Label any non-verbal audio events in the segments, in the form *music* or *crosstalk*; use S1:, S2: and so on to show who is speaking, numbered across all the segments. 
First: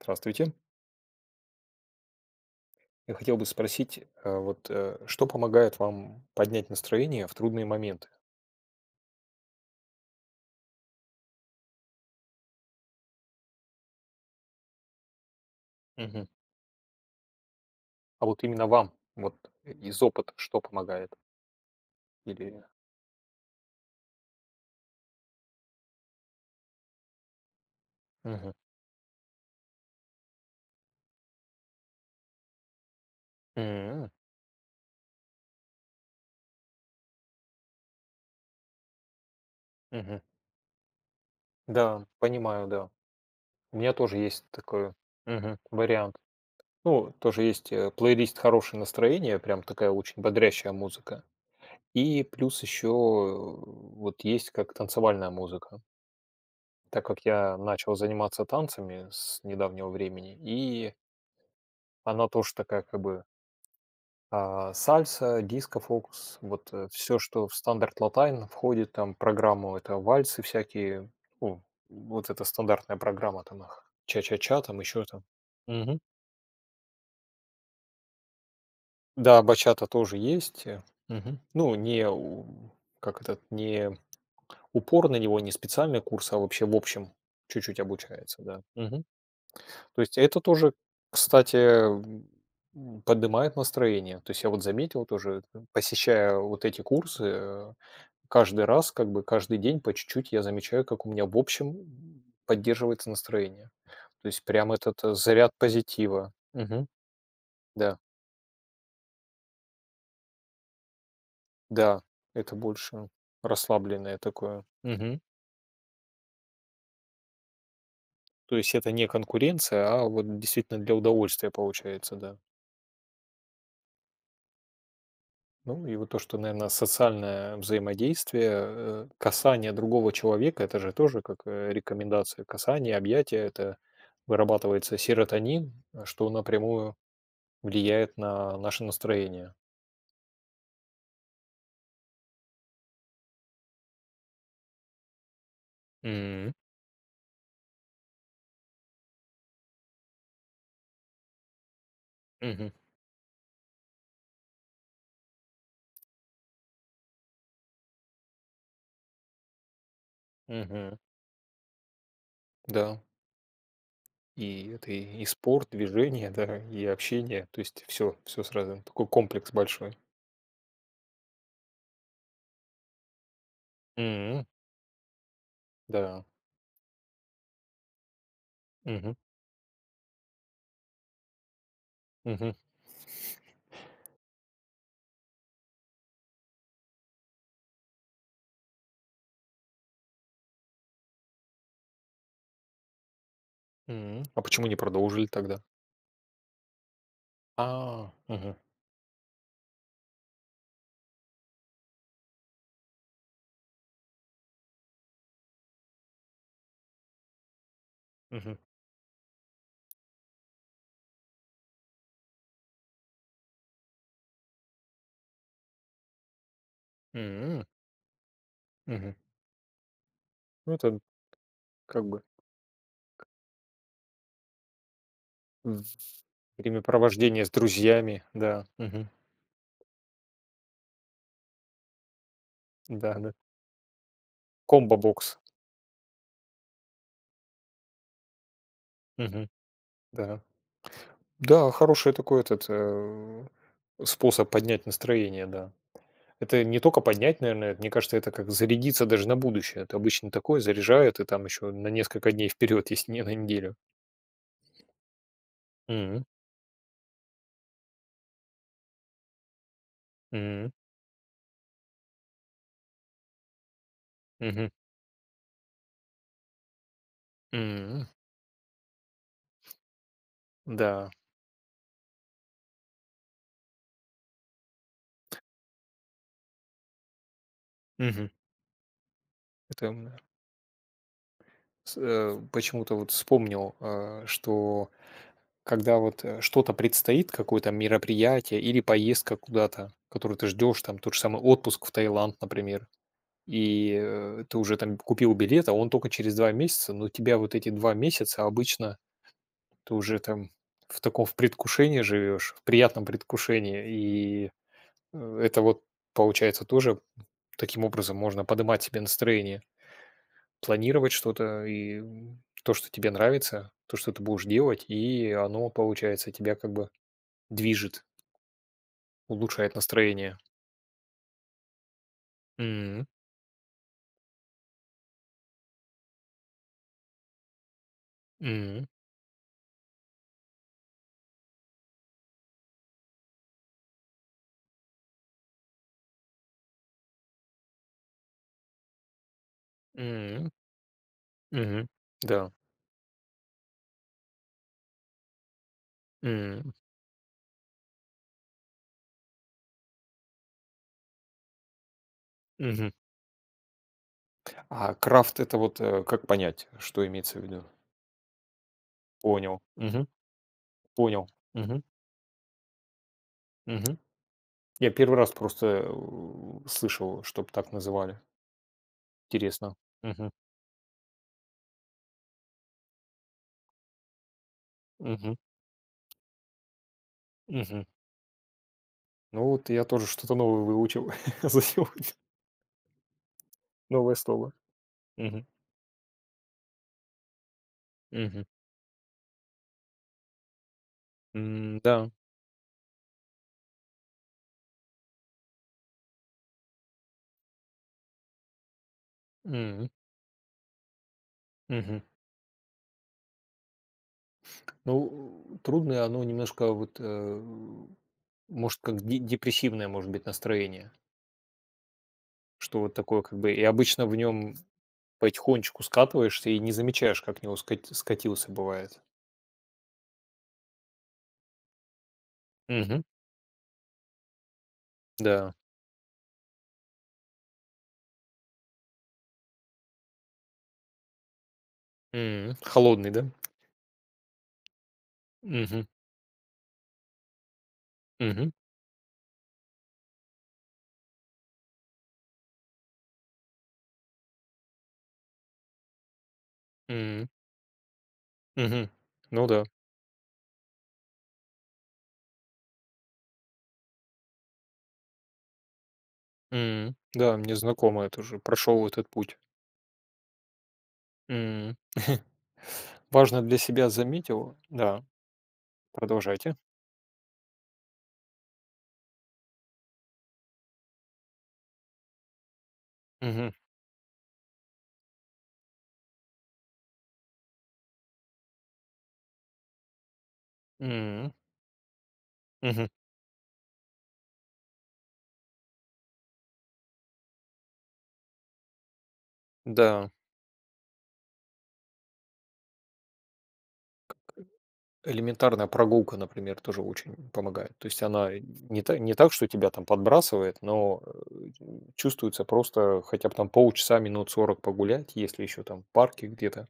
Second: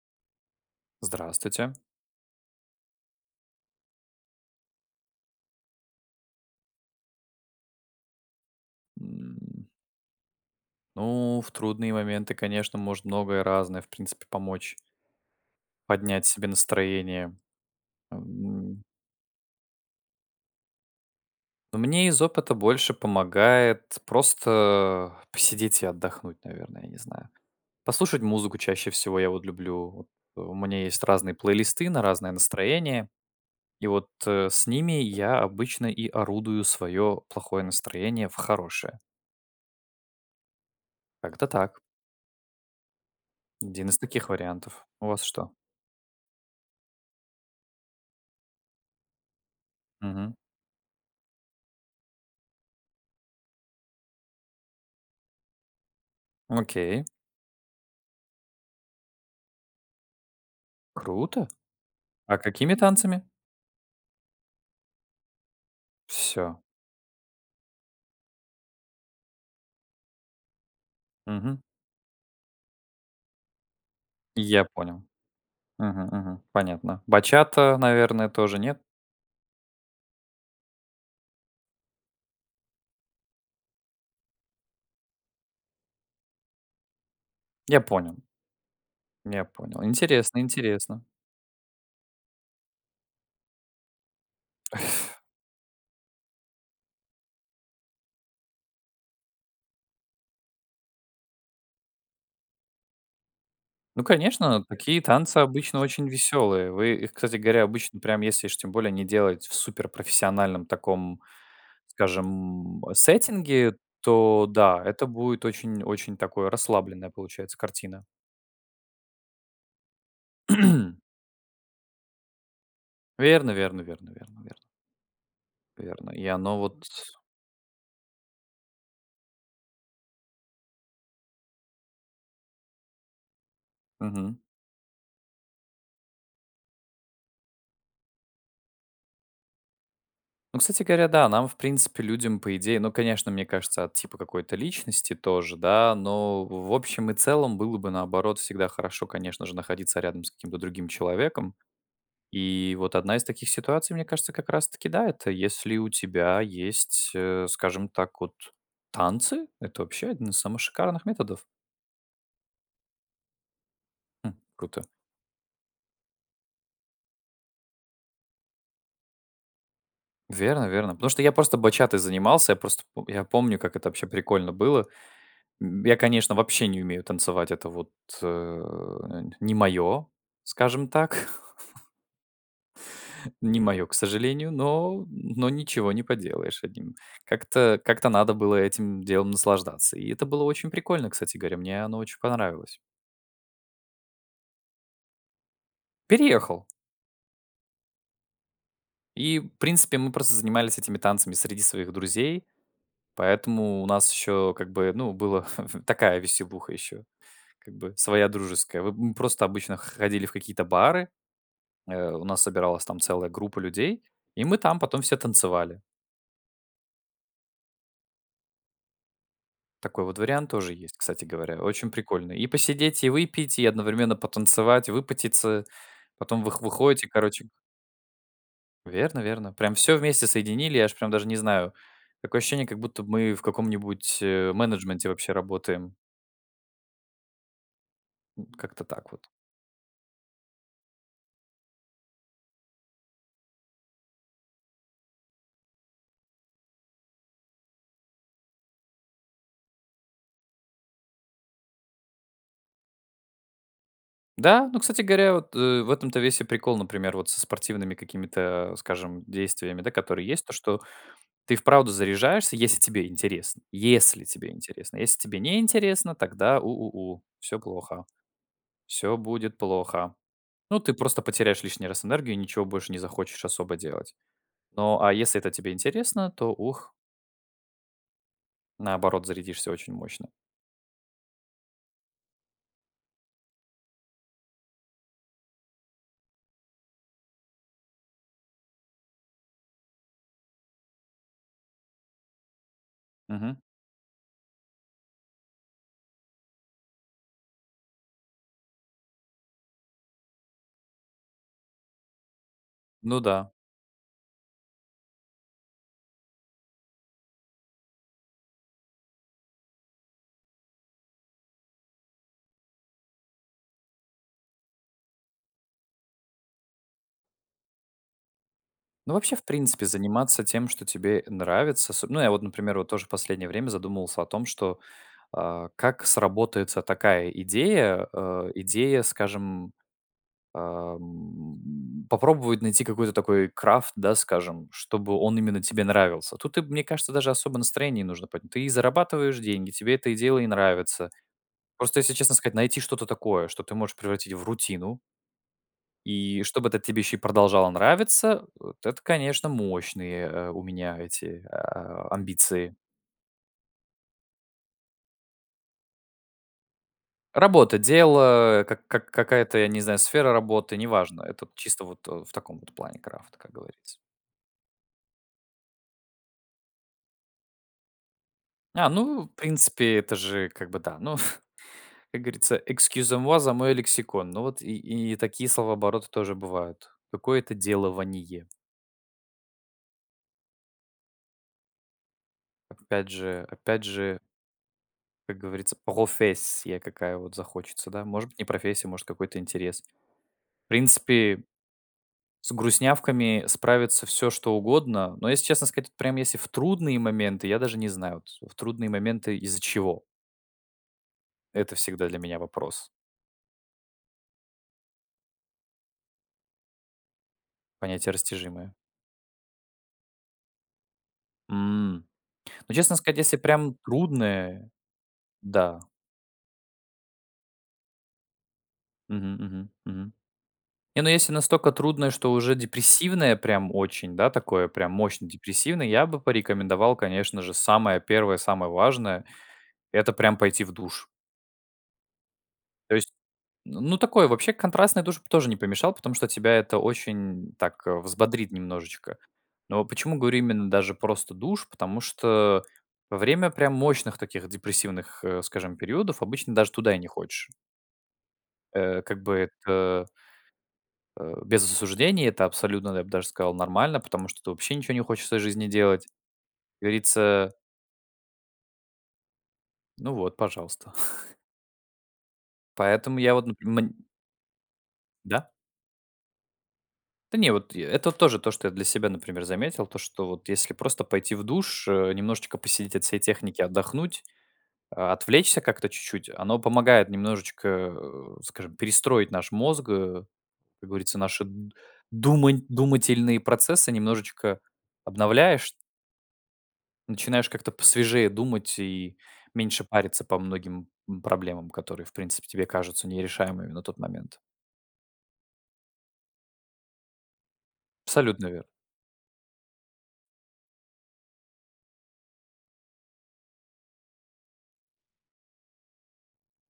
S1: Здравствуйте.
S2: Здравствуйте.
S1: Я хотел бы спросить, а вот, а что помогает вам поднять настроение в трудные моменты?
S2: М. Ну, в трудные моменты, конечно, может многое разное, в принципе, помочь
S1: Мгм.
S2: поднять себе настроение.
S1: А вот именно
S2: Ам.
S1: вам, вот, и из опыта что помогает?
S2: Ну, мне из опыта
S1: Или
S2: больше помогает просто, э, посидеть и отдохнуть, наверное, я не знаю. Послушать
S1: Мгм.
S2: музыку чаще всего я вот люблю. Вот у меня есть разные плейлисты на разное настроение. И вот,
S1: М-м.
S2: э, с ними я обычно и орудую своё плохое настроение в хорошее.
S1: Мгм.
S2: Как-то так. *chuckles*
S1: Да, понимаю, да. У
S2: 1
S1: меня
S2: из
S1: тоже
S2: таких
S1: есть
S2: вариантов.
S1: такой,
S2: У вас что?
S1: мгм, вариант. Ну, тоже есть, э, плейлист "Хорошее настроение", прям такая очень
S2: Мгм.
S1: бодрящая музыка. И плюс ещё, э, вот есть как танцевальная музыка. Так
S2: Окей.
S1: как я начал заниматься танцами с недавнего времени, и
S2: Круто.
S1: Она
S2: А
S1: тоже
S2: какими
S1: такая, как
S2: танцами?
S1: бы А, сальса, дискофокус,
S2: Всё.
S1: вот, э, всё, что в стандарт латайн входит там в программу,- это вальсы всякие,
S2: Мгм.
S1: ну, вот эта стандартная программа, танах, ча-ча-ча
S2: Я
S1: там,
S2: понял.
S1: ещё там. Мгм.
S2: Мгм, мгм. Понятно. Бачата, наверное, тоже, нет?
S1: Да, бачата тоже есть, э. Мгм. Ну, не у как этот не упор на него, не специальный курс, а вообще, в общем, чуть-чуть
S2: Я понял.
S1: обучается, да. Мгм.
S2: Я понял.
S1: То есть и
S2: Интересно,
S1: это тоже,
S2: интересно.
S1: кстати, эм, м, поднимает настроение. То есть я вот заметил, тоже это, посещая вот эти курсы, э, каждый раз, как бы, каждый день по чуть-чуть я замечаю, как у меня, в общем, м, поддерживается настроение.
S2: Ну,
S1: То есть
S2: конечно,
S1: прям этот
S2: такие танцы
S1: заряд
S2: обычно очень
S1: позитива.
S2: весёлые.
S1: Мгм.
S2: Вы их, кстати говоря,
S1: Да.
S2: обычно, прям если уж тем более не делать в суперпрофессиональном таком,
S1: Да, это
S2: скажем, м,
S1: больше
S2: сеттинге,
S1: расслабленное
S2: то
S1: такое.
S2: да, это
S1: Мгм.
S2: будет очень-очень такое, расслабленная получается картина.
S1: То есть это не конкуренция, а вот действительно для
S2: *clears throat*
S1: удовольствия получается, да.
S2: Верно, верно, верно, верно, верно.
S1: Ну, и
S2: Верно,
S1: вот то,
S2: и
S1: что,
S2: оно
S1: наверно,
S2: вот с
S1: социальное взаимодействие, э, касание другого человека- это же тоже как, э, рекомендация касания, объятия. Это
S2: Мгм.
S1: вырабатывается серотонин, э, что напрямую влияет на наше настроение.
S2: Ну, кстати говоря, да, нам, в принципе, людям, по идее, ну, конечно, мне кажется, от типа какой-то личности тоже, да, но,
S1: М.
S2: в общем и целом, было бы, наоборот, всегда хорошо, конечно же, находиться рядом с каким-то другим человеком.
S1: Мгм.
S2: И вот одна из таких ситуаций, мне кажется, как раз-таки, да, это если у тебя есть, э, скажем так, вот танцы- это вообще один из самых
S1: Мгм.
S2: шикарных методов.
S1: Да.
S2: М,
S1: И
S2: круто.
S1: это и спорт, движение, да и общение. То есть всё. Всё сразу. Такой комплекс большой.
S2: Верно-верно. Потому что я просто батчатой занимался, я просто пом я помню, как это вообще
S1: М.
S2: прикольно было. М, я,
S1: Да.
S2: конечно, вообще не умею танцевать, это вот, э,
S1: Мгм.
S2: нь не моё, скажем так. *chuckles*
S1: Мгм.
S2: Не моё, к сожалению, но но ничего не поделаешь, один. Как-то как-то надо было этим делом наслаждаться. И это было очень прикольно, кстати горя, мне оно очень понравилось.
S1: М, а почему не продолжили тогда?
S2: Переехал.
S1: А, мгм.
S2: И, в принципе, мы просто занимались этими танцами среди своих друзей, поэтому у нас еще, как бы, ну, была *chuckles* такая веселуха еще, как бы, своя
S1: Мгм.
S2: дружеская. Вы м, мы просто обычно ходили в какие-то бары, э, у нас собиралась там целая группа людей, и мы там потом все танцевали.
S1: М. Мгм.
S2: Такой вот вариант тоже
S1: Ну,
S2: есть,
S1: это,
S2: кстати говоря, очень
S1: как бы.
S2: прикольный: и посидеть, и выпить, и одновременно потанцевать, выпотеться.
S1: В
S2: Потом вы выходите,
S1: времяпровождение
S2: короче.
S1: с друзьями. Да. Мгм.
S2: Верно-верно, прям всё вместе соединили, я аж прям даже не знаю. Такое ощущение, как будто
S1: Да-да.
S2: мы в каком-нибудь, э, менеджменте вообще
S1: Комбо-бокс.
S2: работаем. М, как-то так вот.
S1: Мгм. Да, да, хороший такой этот, э, способ поднять настроение, да. Это не только поднять, наверное, это, мне кажется, это как зарядиться даже на будущее. Это обычно такое заряжает, и там еще на несколько дней вперед, если не на неделю.
S2: Да, ну, кстати говоря, вот, э, в этом-то
S1: М.
S2: весь и прикол, например, вот со спортивными какими-то, а, скажем, действиями, да, которые есть, то,
S1: М.
S2: что ты и вправду заряжаешься, если тебе интересно, если тебе
S1: Мгм.
S2: интересно. Если тебе не интересно, тогда у у у, всё плохо.
S1: М.
S2: Всё будет плохо. Ну, ты
S1: Да.
S2: просто потеряешь лишний раз энергию, ничего больше не захочешь особо делать. Но, а если это тебе интересно, то ух.
S1: Мгм.
S2: Наоборот, зарядишься
S1: Это,
S2: очень
S1: м, на
S2: мощно.
S1: С э, почему-то вот вспомнил, а, что когда вот, э, что-то предстоит, какое-то мероприятие или поездка куда-то, которую ты ждешь, там, тот же самый отпуск в Таиланд, например.
S2: Мгм.
S1: И, э, ты уже там к купил билет, а он только через 2 месяца, но тебя вот эти 2 месяца обычно ты уже там, в таком, в предвкушении живешь, в приятном
S2: Ну да.
S1: предвкушении. И, э, это вот получается тоже, м, таким образом можно подымать себе настроение. Планировать что-то и, м, то, что тебе нравится, то, что ты будешь делать, и оно получается, тебя как бы движет.
S2: Ну, вообще, в
S1: Улучшает
S2: принципе,
S1: настроение.
S2: заниматься тем, что тебе нравится. Особ ну, я вот, например, вот тоже
S1: М.
S2: в последнее время задумывался о том, что, а как сработается такая идея, э,
S1: М.
S2: идея, скажем, а, м, попробовать найти какой-то такой крафт, да, скажем, чтобы он именно тебе нравился. Тут и б мне кажется, даже особо настроение не нужно поднь Ты и зарабатываешь деньги, тебе это и дело, и
S1: М.
S2: нравится.
S1: Мгм.
S2: Просто, если честно
S1: Да.
S2: сказать, найти что-то такое, что ты можешь превратить в рутину. И чтобы
S1: М.
S2: этот тебе еще и продолжало нравиться, вот это, конечно, мощные, э, у меня эти, а, амбиции.
S1: Мгм. А крафт- это вот, э, как понять, что имеется в виду?
S2: Работа, дело, как как какая-то,
S1: Понял.
S2: я не знаю,
S1: Мгм.
S2: сфера работы, неважно,
S1: Понял.
S2: это вот
S1: Мгм.
S2: чисто вот, э, в таком вот плане крафта, как говорится.
S1: Мгм. Я первый раз просто, эу, слышал, чтобы так называли.
S2: А, ну,
S1: Интересно.
S2: принципе, это
S1: Мгм.
S2: же, как бы, да. Ну, *chuckles* ф как говорится, excusez-moi за мой лексикон. Ну вот, и и не
S1: Мгм.
S2: такие словообороты тоже бывают- какое-то
S1: Мгм.
S2: делование.
S1: Ну, вот я тоже что-то новое выучил *chuckles* за сегодня.
S2: Опять же, опять
S1: Новое
S2: же.
S1: слово.
S2: Как
S1: Мгм.
S2: говорится, профессия какая вот захочется, да. Может быть, не
S1: Мгм.
S2: профессия, может, какой-то интерес. В принципе
S1: М-да.
S2: с грустнявками справится всё что угодно. Но, если честно сказать, прям, если в трудные моменты, я даже не знаю, вот, в трудные моменты из-за
S1: М.
S2: чего? Это
S1: Мгм.
S2: всегда для меня вопрос.
S1: Ну, э, трудное оно немножко, вот, э,
S2: Понятие растяжимое.
S1: может, как де депрессивное, может быть, настроение.
S2: М, ну,
S1: Что вот
S2: честно сказать,
S1: такое,
S2: если
S1: как бы, и
S2: прям
S1: обычно в нём
S2: трудное, да.
S1: потихонечку скатываешься и не замечаешь, как в него скати скатился, бывает.
S2: Мгм. Мгм. Мгм. Не, ну, если настолько трудное, что уже
S1: Мгм.
S2: депрессивное прям очень, да, такое прям мощно
S1: Да.
S2: депрессивное, я бы порекомендовал, конечно же, самое первое, самое важное- это прям пойти в душ.
S1: М,
S2: То есть,
S1: холодный, да?
S2: ну, ну, такое вообще, контрастный душ тоже не
S1: Мгм.
S2: помешал, потому что тебя это очень, м, так взбодрит
S1: Мгм.
S2: немножечко. Но почему говорю именно даже просто душ? Потому что во время прям мощных таких депрессивных, э, скажем, периодов обычно даже туда и не
S1: М.
S2: хочешь.
S1: Мгм.
S2: Э, как бы
S1: Ну да.
S2: это. Э, без осуждения, это абсолютно, я б даже сказал, нормально, потому что это вообще ничего не хочется из жизни делать, как
S1: М, да,
S2: говорится.
S1: мне знакомо, я тоже прошёл этот путь.
S2: Ну вот, пожалуйста. *chuckles*
S1: М, *chuckles*
S2: Поэтому я
S1: важно
S2: вот нап
S1: для
S2: мне.
S1: себя заметил да.
S2: Да?
S1: Продолжайте.
S2: Да не, вот, э, это тоже то, что я для себя, например, заметил. То, что вот если просто пойти в душ, э, немножечко посидеть, от всей
S1: Мгм.
S2: техники отдохнуть, а, отвлечься как-то чуть-чуть, оно помогает немножечко, э, скажем, перестроить наш мозг. Как говорится,
S1: М-м.
S2: наши д думань
S1: Мгм.
S2: думательные процессы немножечко обновляешь начинаешь как-то посвежее думать и меньше
S1: Да.
S2: париться по многим м проблемам, которые, в принципе, тебе кажутся нерешаемыми на тот момент.
S1: Элементарная прогулка, например, тоже очень, м, помогает. То есть она и
S2: Абсолютно верно.
S1: не та не так, что тебя подбрасывает, но, э, чувствуется просто хотя бы там полчаса, минут 40 погулять, если еще там, в парке где-то.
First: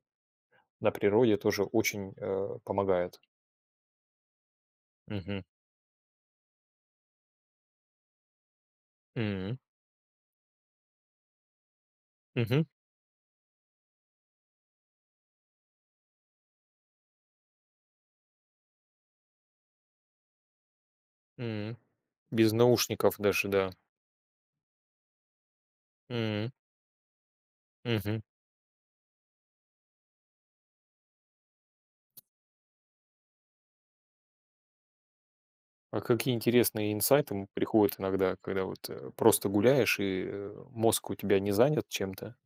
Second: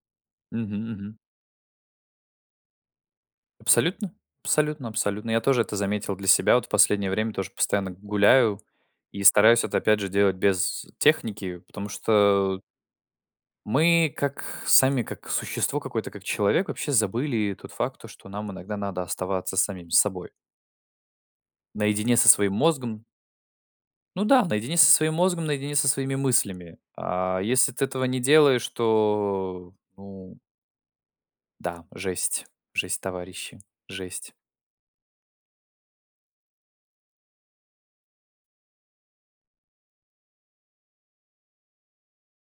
S2: Мгм.
S1: На
S2: Мгм.
S1: природе тоже очень, э, помогает.
S2: Абсолютно. Абсолютно. Абсолютно. Я
S1: Мгм.
S2: тоже это заметил для себя, вот. В последнее время тоже постоянно гуляю и
S1: М.
S2: стараюсь это, опять же, делать без техники, потому что у
S1: Мгм.
S2: Мы, как сами, как существо какое-то, как человек, вообще забыли тот факт, то, что нам иногда надо оставаться самими собой.
S1: М,
S2: Наедине со
S1: без
S2: своим мозгом.
S1: наушников даже, да.
S2: Ну да, наедине со своим мозгом, наедине со своими
S1: М.
S2: мыслями. А если ты этого не
S1: Мгм.
S2: делаешь, то, ну Да, жесть жесть, товарищи. Жесть.
S1: А какие интересные инсайты, м, приходят иногда, когда вот, э, просто гуляешь и, э, мозг у тебя не занят чем-то?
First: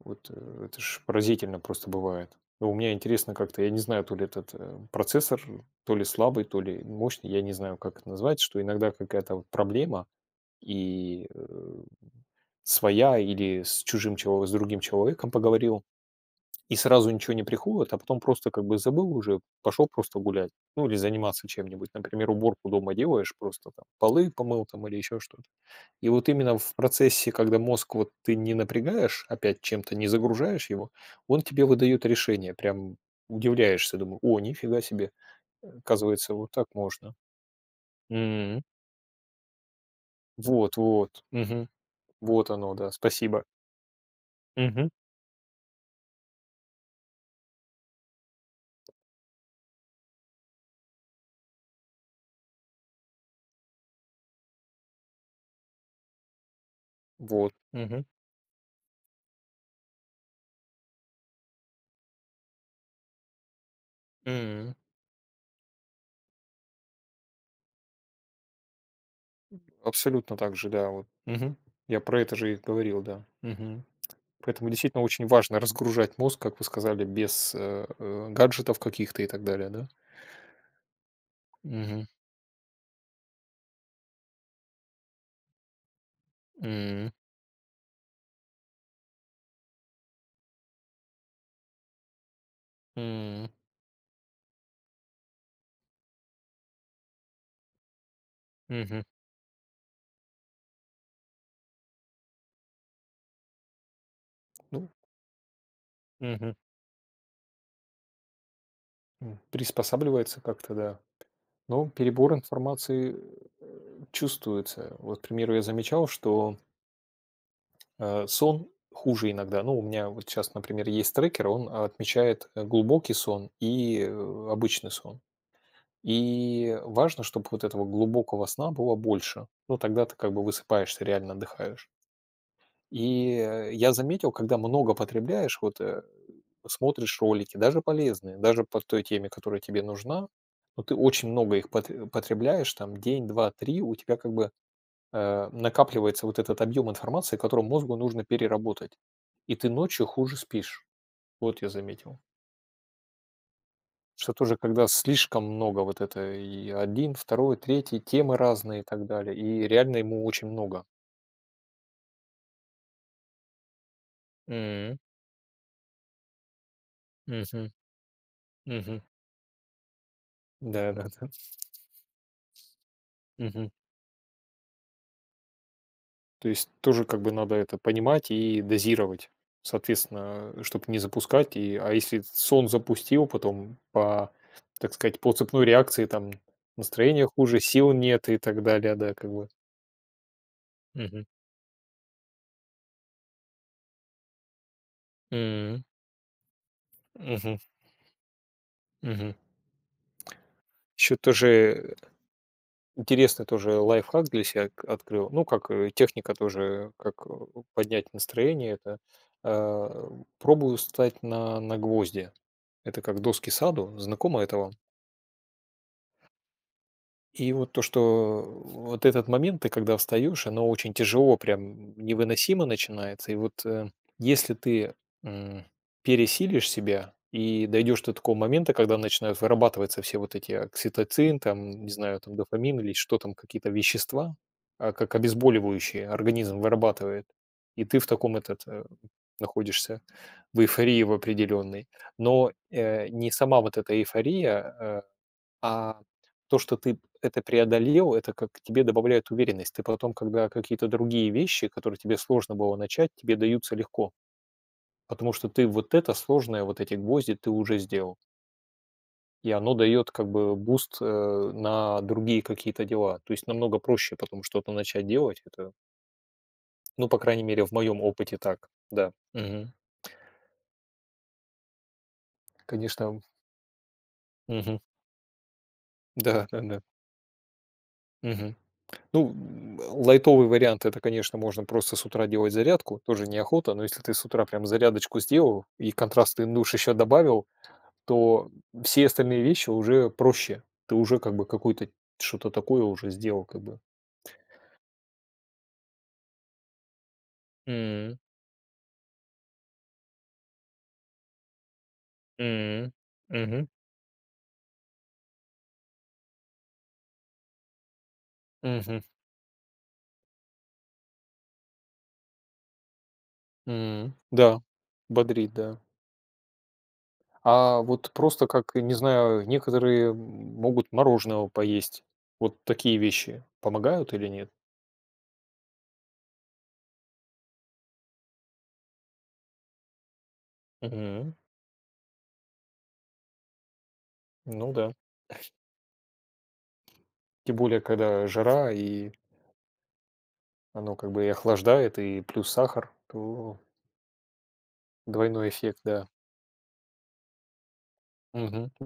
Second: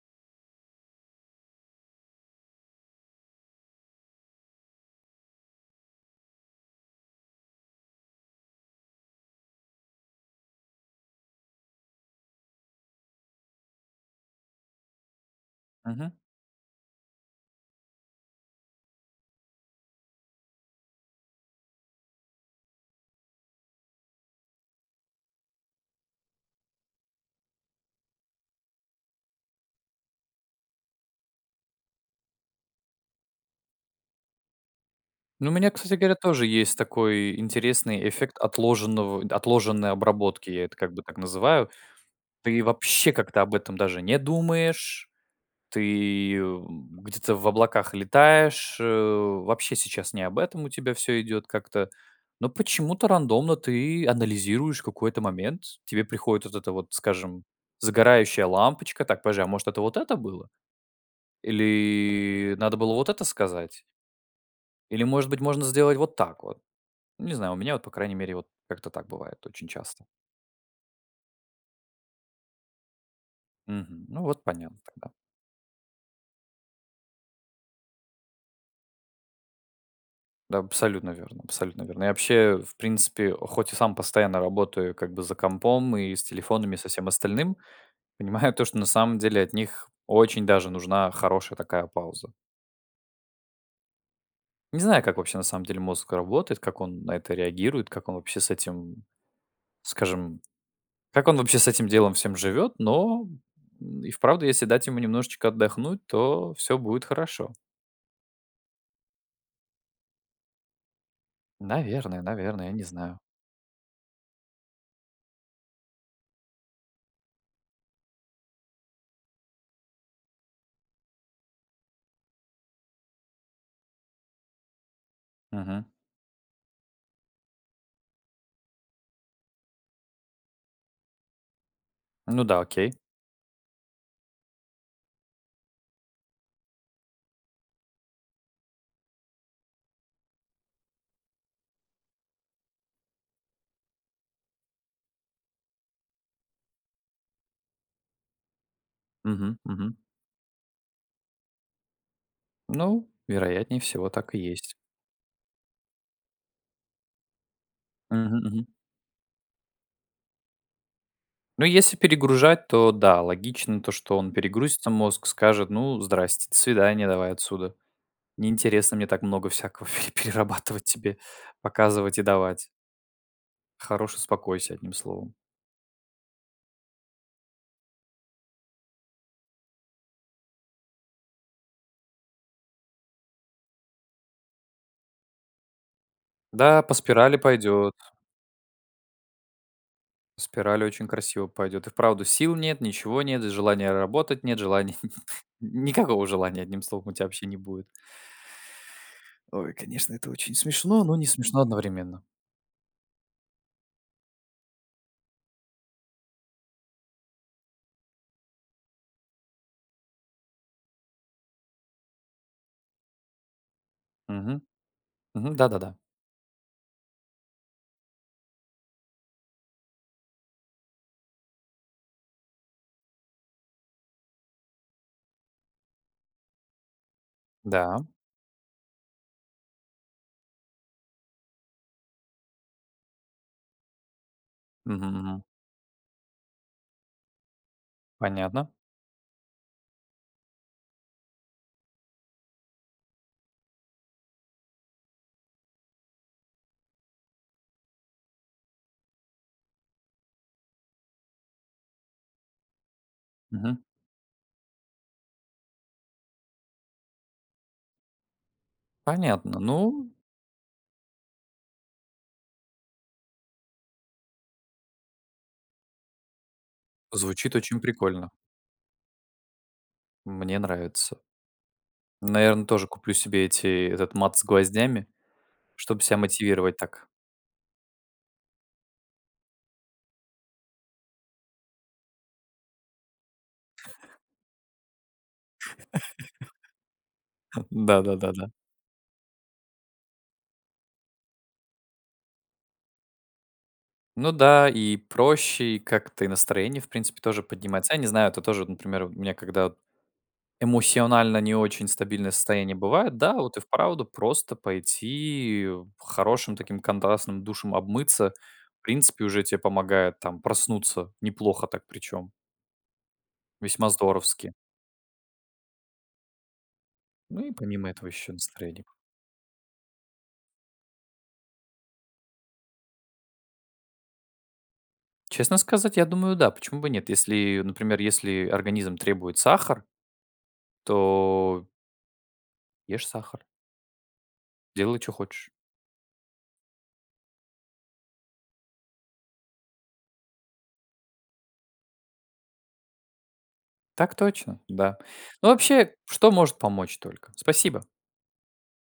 S1: Вот, э, это ж поразительно просто бывает. А у меня интересно как-то, я не знаю, то ли этот, эм, процессор, то ли слабый, то ли мощный, я не знаю, как это называется, что иногда какая-то вот проблема и, э, своя, или с чужим чело с другим человеком поговорил,
S2: Мгм.
S1: и сразу ничего не приходит, а потом просто как бы забыл уже, пошел просто гулять, ну, или заниматься чем-нибудь. Например, уборку дома делаешь, просто там полы помыл там или еще что-то. И вот именно в процессе, когда мозг вот ты не напрягаешь опять чем-то, не загружаешь его, он тебе выдает решение. Прям удивляешься, думаю: "О, ни фига себе.
S2: Ну, у меня, кстати говоря,
S1: Оказывается,
S2: тоже
S1: вот так
S2: есть
S1: можно."
S2: такой интересный эффект
S1: М.
S2: отложенного отложенной обработки. Я это как бы так
S1: Вот-вот.
S2: называю.
S1: Мгм. Вот
S2: Ты и
S1: оно, да,
S2: вообще как-то
S1: спасибо.
S2: об этом даже не
S1: Мгм.
S2: думаешь, ты её, м, где-то в облаках летаешь. Э, вообще сейчас не об этом у тебя всё идёт как-то. Но почему-то рандомно ты анализируешь какой-то момент. Тебе приходит вот эта вот, скажем,
S1: Вот. Мгм.
S2: загорающая лампочка: "Так, подожди, а может, это вот это было? Или надо было вот это сказать?"
S1: М.
S2: Или, может быть, можно сделать вот так вот? Не знаю, у меня вот, по крайней мере, вот как-то так бывает очень часто.
S1: Абсолютно так же, да, вот. Мгм. Я про это же и говорил, да. Мгм.
S2: Мгм. Ну, вот
S1: Поэтому
S2: понятно.
S1: действительно
S2: Да.
S1: очень важно разгружать мозг, как вы сказали, без э, э, гаджетов каких-то и так далее, да?
S2: Да, абсолютно верно абсолютно верно.
S1: Мгм.
S2: Я вообще, в принципе, а хоть и сам постоянно работаю как бы за компом и с телефонами, и со всем
S1: М.
S2: остальным, понимаю то, что на самом деле от них очень даже нужна хорошая такая пауза.
S1: М.
S2: Не знаю как вообще на самом деле мозг работает как он на это реагирует как он вообще с этим м
S1: Мгм.
S2: скажем как он вообще с этим делом всем живет. Но м и вправду, если дать
S1: Ну.
S2: ему немножечко отдохнуть,
S1: Мгм.
S2: то всё будет хорошо.
S1: М приспосабливается как-то да. Ну
S2: Наверное,
S1: перебор
S2: наверное, я не
S1: информации э
S2: знаю.
S1: э чувствуется. Вот, к примеру, я замечал, что. А сон хуже иногда. Ну, у меня вот сейчас, например, есть трекер, он отмечает а глубокий сон и э обычный сон.
S2: Мгм.
S1: И важно, чтобы вот этого глубокого сна было больше. Ну тогда ты как бы высыпаешься, реально отдыхаешь.
S2: Ну да, окей.
S1: И э я заметил, когда много потребляешь, вот э смотришь ролики, даже полезные, даже по той теме, которая тебе нужна. Но ты очень много их потре потребляешь. Там день, 2, 3 у тебя как бы э накапливается вот этот объем информации, который мозгу нужно переработать. И
S2: Мгм.
S1: ты
S2: Мгм.
S1: ночью хуже спишь. Вот я заметил.
S2: Ну. Вероятнее всего
S1: Что
S2: так и
S1: тоже
S2: есть.
S1: когда слишком много вот этой и один, второй, третий,
S2: Мгм.
S1: темы
S2: Мгм.
S1: разные и так далее, и реально ему очень много.
S2: Ну, если перегружать, то да, логично то, что он перегрузится
S1: М.
S2: мозг, скажет: ну, здрасте, до свидания давай
S1: Мгм.
S2: отсюда. Не интересно
S1: Мгм.
S2: мне так много всякого и перерабатывать тебе.
S1: Да-да-да.
S2: Показывать и давать.
S1: Мгм.
S2: Хорош успокойся одним словом.
S1: То есть тоже как бы надо это понимать и дозировать. Соответственно, а чтобы не запускать. И, а если этот сон запустил, потом по так сказать, по цепной реакции там
S2: Да, по
S1: настроение
S2: спирали
S1: хуже, сил
S2: пойдёт.
S1: нет и так далее, да, как бы, вот.
S2: Спирали очень
S1: Мгм.
S2: красиво пойдёт. И вправду, сил нет, ничего нет, и желания работать нет, желания, *chuckles* н
S1: М.
S2: никакого желания, одним словом, у тебя вообще не
S1: Мгм.
S2: будет.
S1: Мгм.
S2: *inhales* Ой, конечно, это очень смешно, но
S1: Ещё
S2: не
S1: тоже,
S2: смешно
S1: э
S2: одновременно.
S1: Интересный тоже лайфхак для себя к открыл. Ну, как, э, техника тоже, как, э, у поднять настроение. Да. А, у, пробую встать на на гвозди. Это как доски саду. Знакомо это
S2: Мгм.
S1: вам?
S2: Мгм. Да-да-да.
S1: И вот то, что вот этот момент, ты, когда встаешь, оно очень тяжело, прям, м, невыносимо начинается. И вот, э, если ты, м, пересилишь себя и
S2: Да.
S1: дойдешь до такого момента, когда начинают вырабатываться все вот эти окситоцин, там, не знаю, там, дофамин или что там, какие-то вещества, а как
S2: Мгм.
S1: обезболивающее организм вырабатывает. И ты в таком, этот,
S2: Понятно.
S1: э, м, находишься в эйфории в определенной. Но, э, не сама вот эта эйфория, э, а то, что ты это преодолел, это как тебе добавляет уверенность. Ты потом, когда какие-то другие вещи, которые тебе сложно было начать, тебе даются
S2: Мгм.
S1: легко. Потому что ты вот это сложное, вот эти гвозди ты уже сделал. И
S2: Понятно,
S1: оно дает,
S2: ну
S1: как бы, э, буст, э, на другие какие-то дела. То есть намного проще потом что-то начать делать. Это Ну, по крайней
S2: Звучит
S1: мере, в
S2: очень
S1: моём
S2: прикольно.
S1: опыте так, да, мгм.
S2: Мне нравится. Наверно, тоже
S1: Конечно,
S2: куплю
S1: м
S2: себе эти этот мат с
S1: Мгм.
S2: гвоздями, чтобы себя мотивировать
S1: Да-да-да.
S2: так.
S1: Мгм. Ну, м, лайтовый вариант- это, конечно, можно просто с утра делать зарядку. Тоже неохота, но если ты
S2: *chuckles*
S1: с утра прям зарядочку сделал и контрастный душ еще добавил,
S2: *laughs* Да, да, да, да.
S1: то, м, все остальные вещи уже проще. Ты уже как бы какую-то, что-то такое уже сделал как бы.
S2: Ну да, и проще, и как-то, и настроение, в принципе, тоже поднимается. А я не
S1: М.
S2: знаю, это тоже, вот, например, у меня, когда вот эмоционально не очень стабильное состояние
S1: М,
S2: бывает, да, вот и
S1: мгм.
S2: вправду просто пойти, э, хорошим таким контрастным душем обмыться, в
S1: Мгм.
S2: принципе, уже тебе помогает там проснуться неплохо так, причём. Весьма
S1: М,
S2: здоровски.
S1: да, бодрит, да.
S2: Ну и
S1: А
S2: помимо этого,
S1: вот
S2: ещё
S1: просто как, и
S2: настроение
S1: не знаю, э, некоторые, м, могут мороженого поесть. Вот такие вещи помогают или нет?
S2: Честно сказать, я думаю, да. Почему бы нет? Если, например, если организм требует сахар.
S1: Мгм.
S2: То Ешь сахар?
S1: Ну да.
S2: Делай чё хочешь.
S1: Тем более, когда жара и Оно как бы и охлаждает, и плюс сахар, то
S2: Так точно, да. Ну,
S1: Двойной эффект,
S2: вообще,
S1: да.
S2: что может помочь только. Спасибо!
S1: Мгм.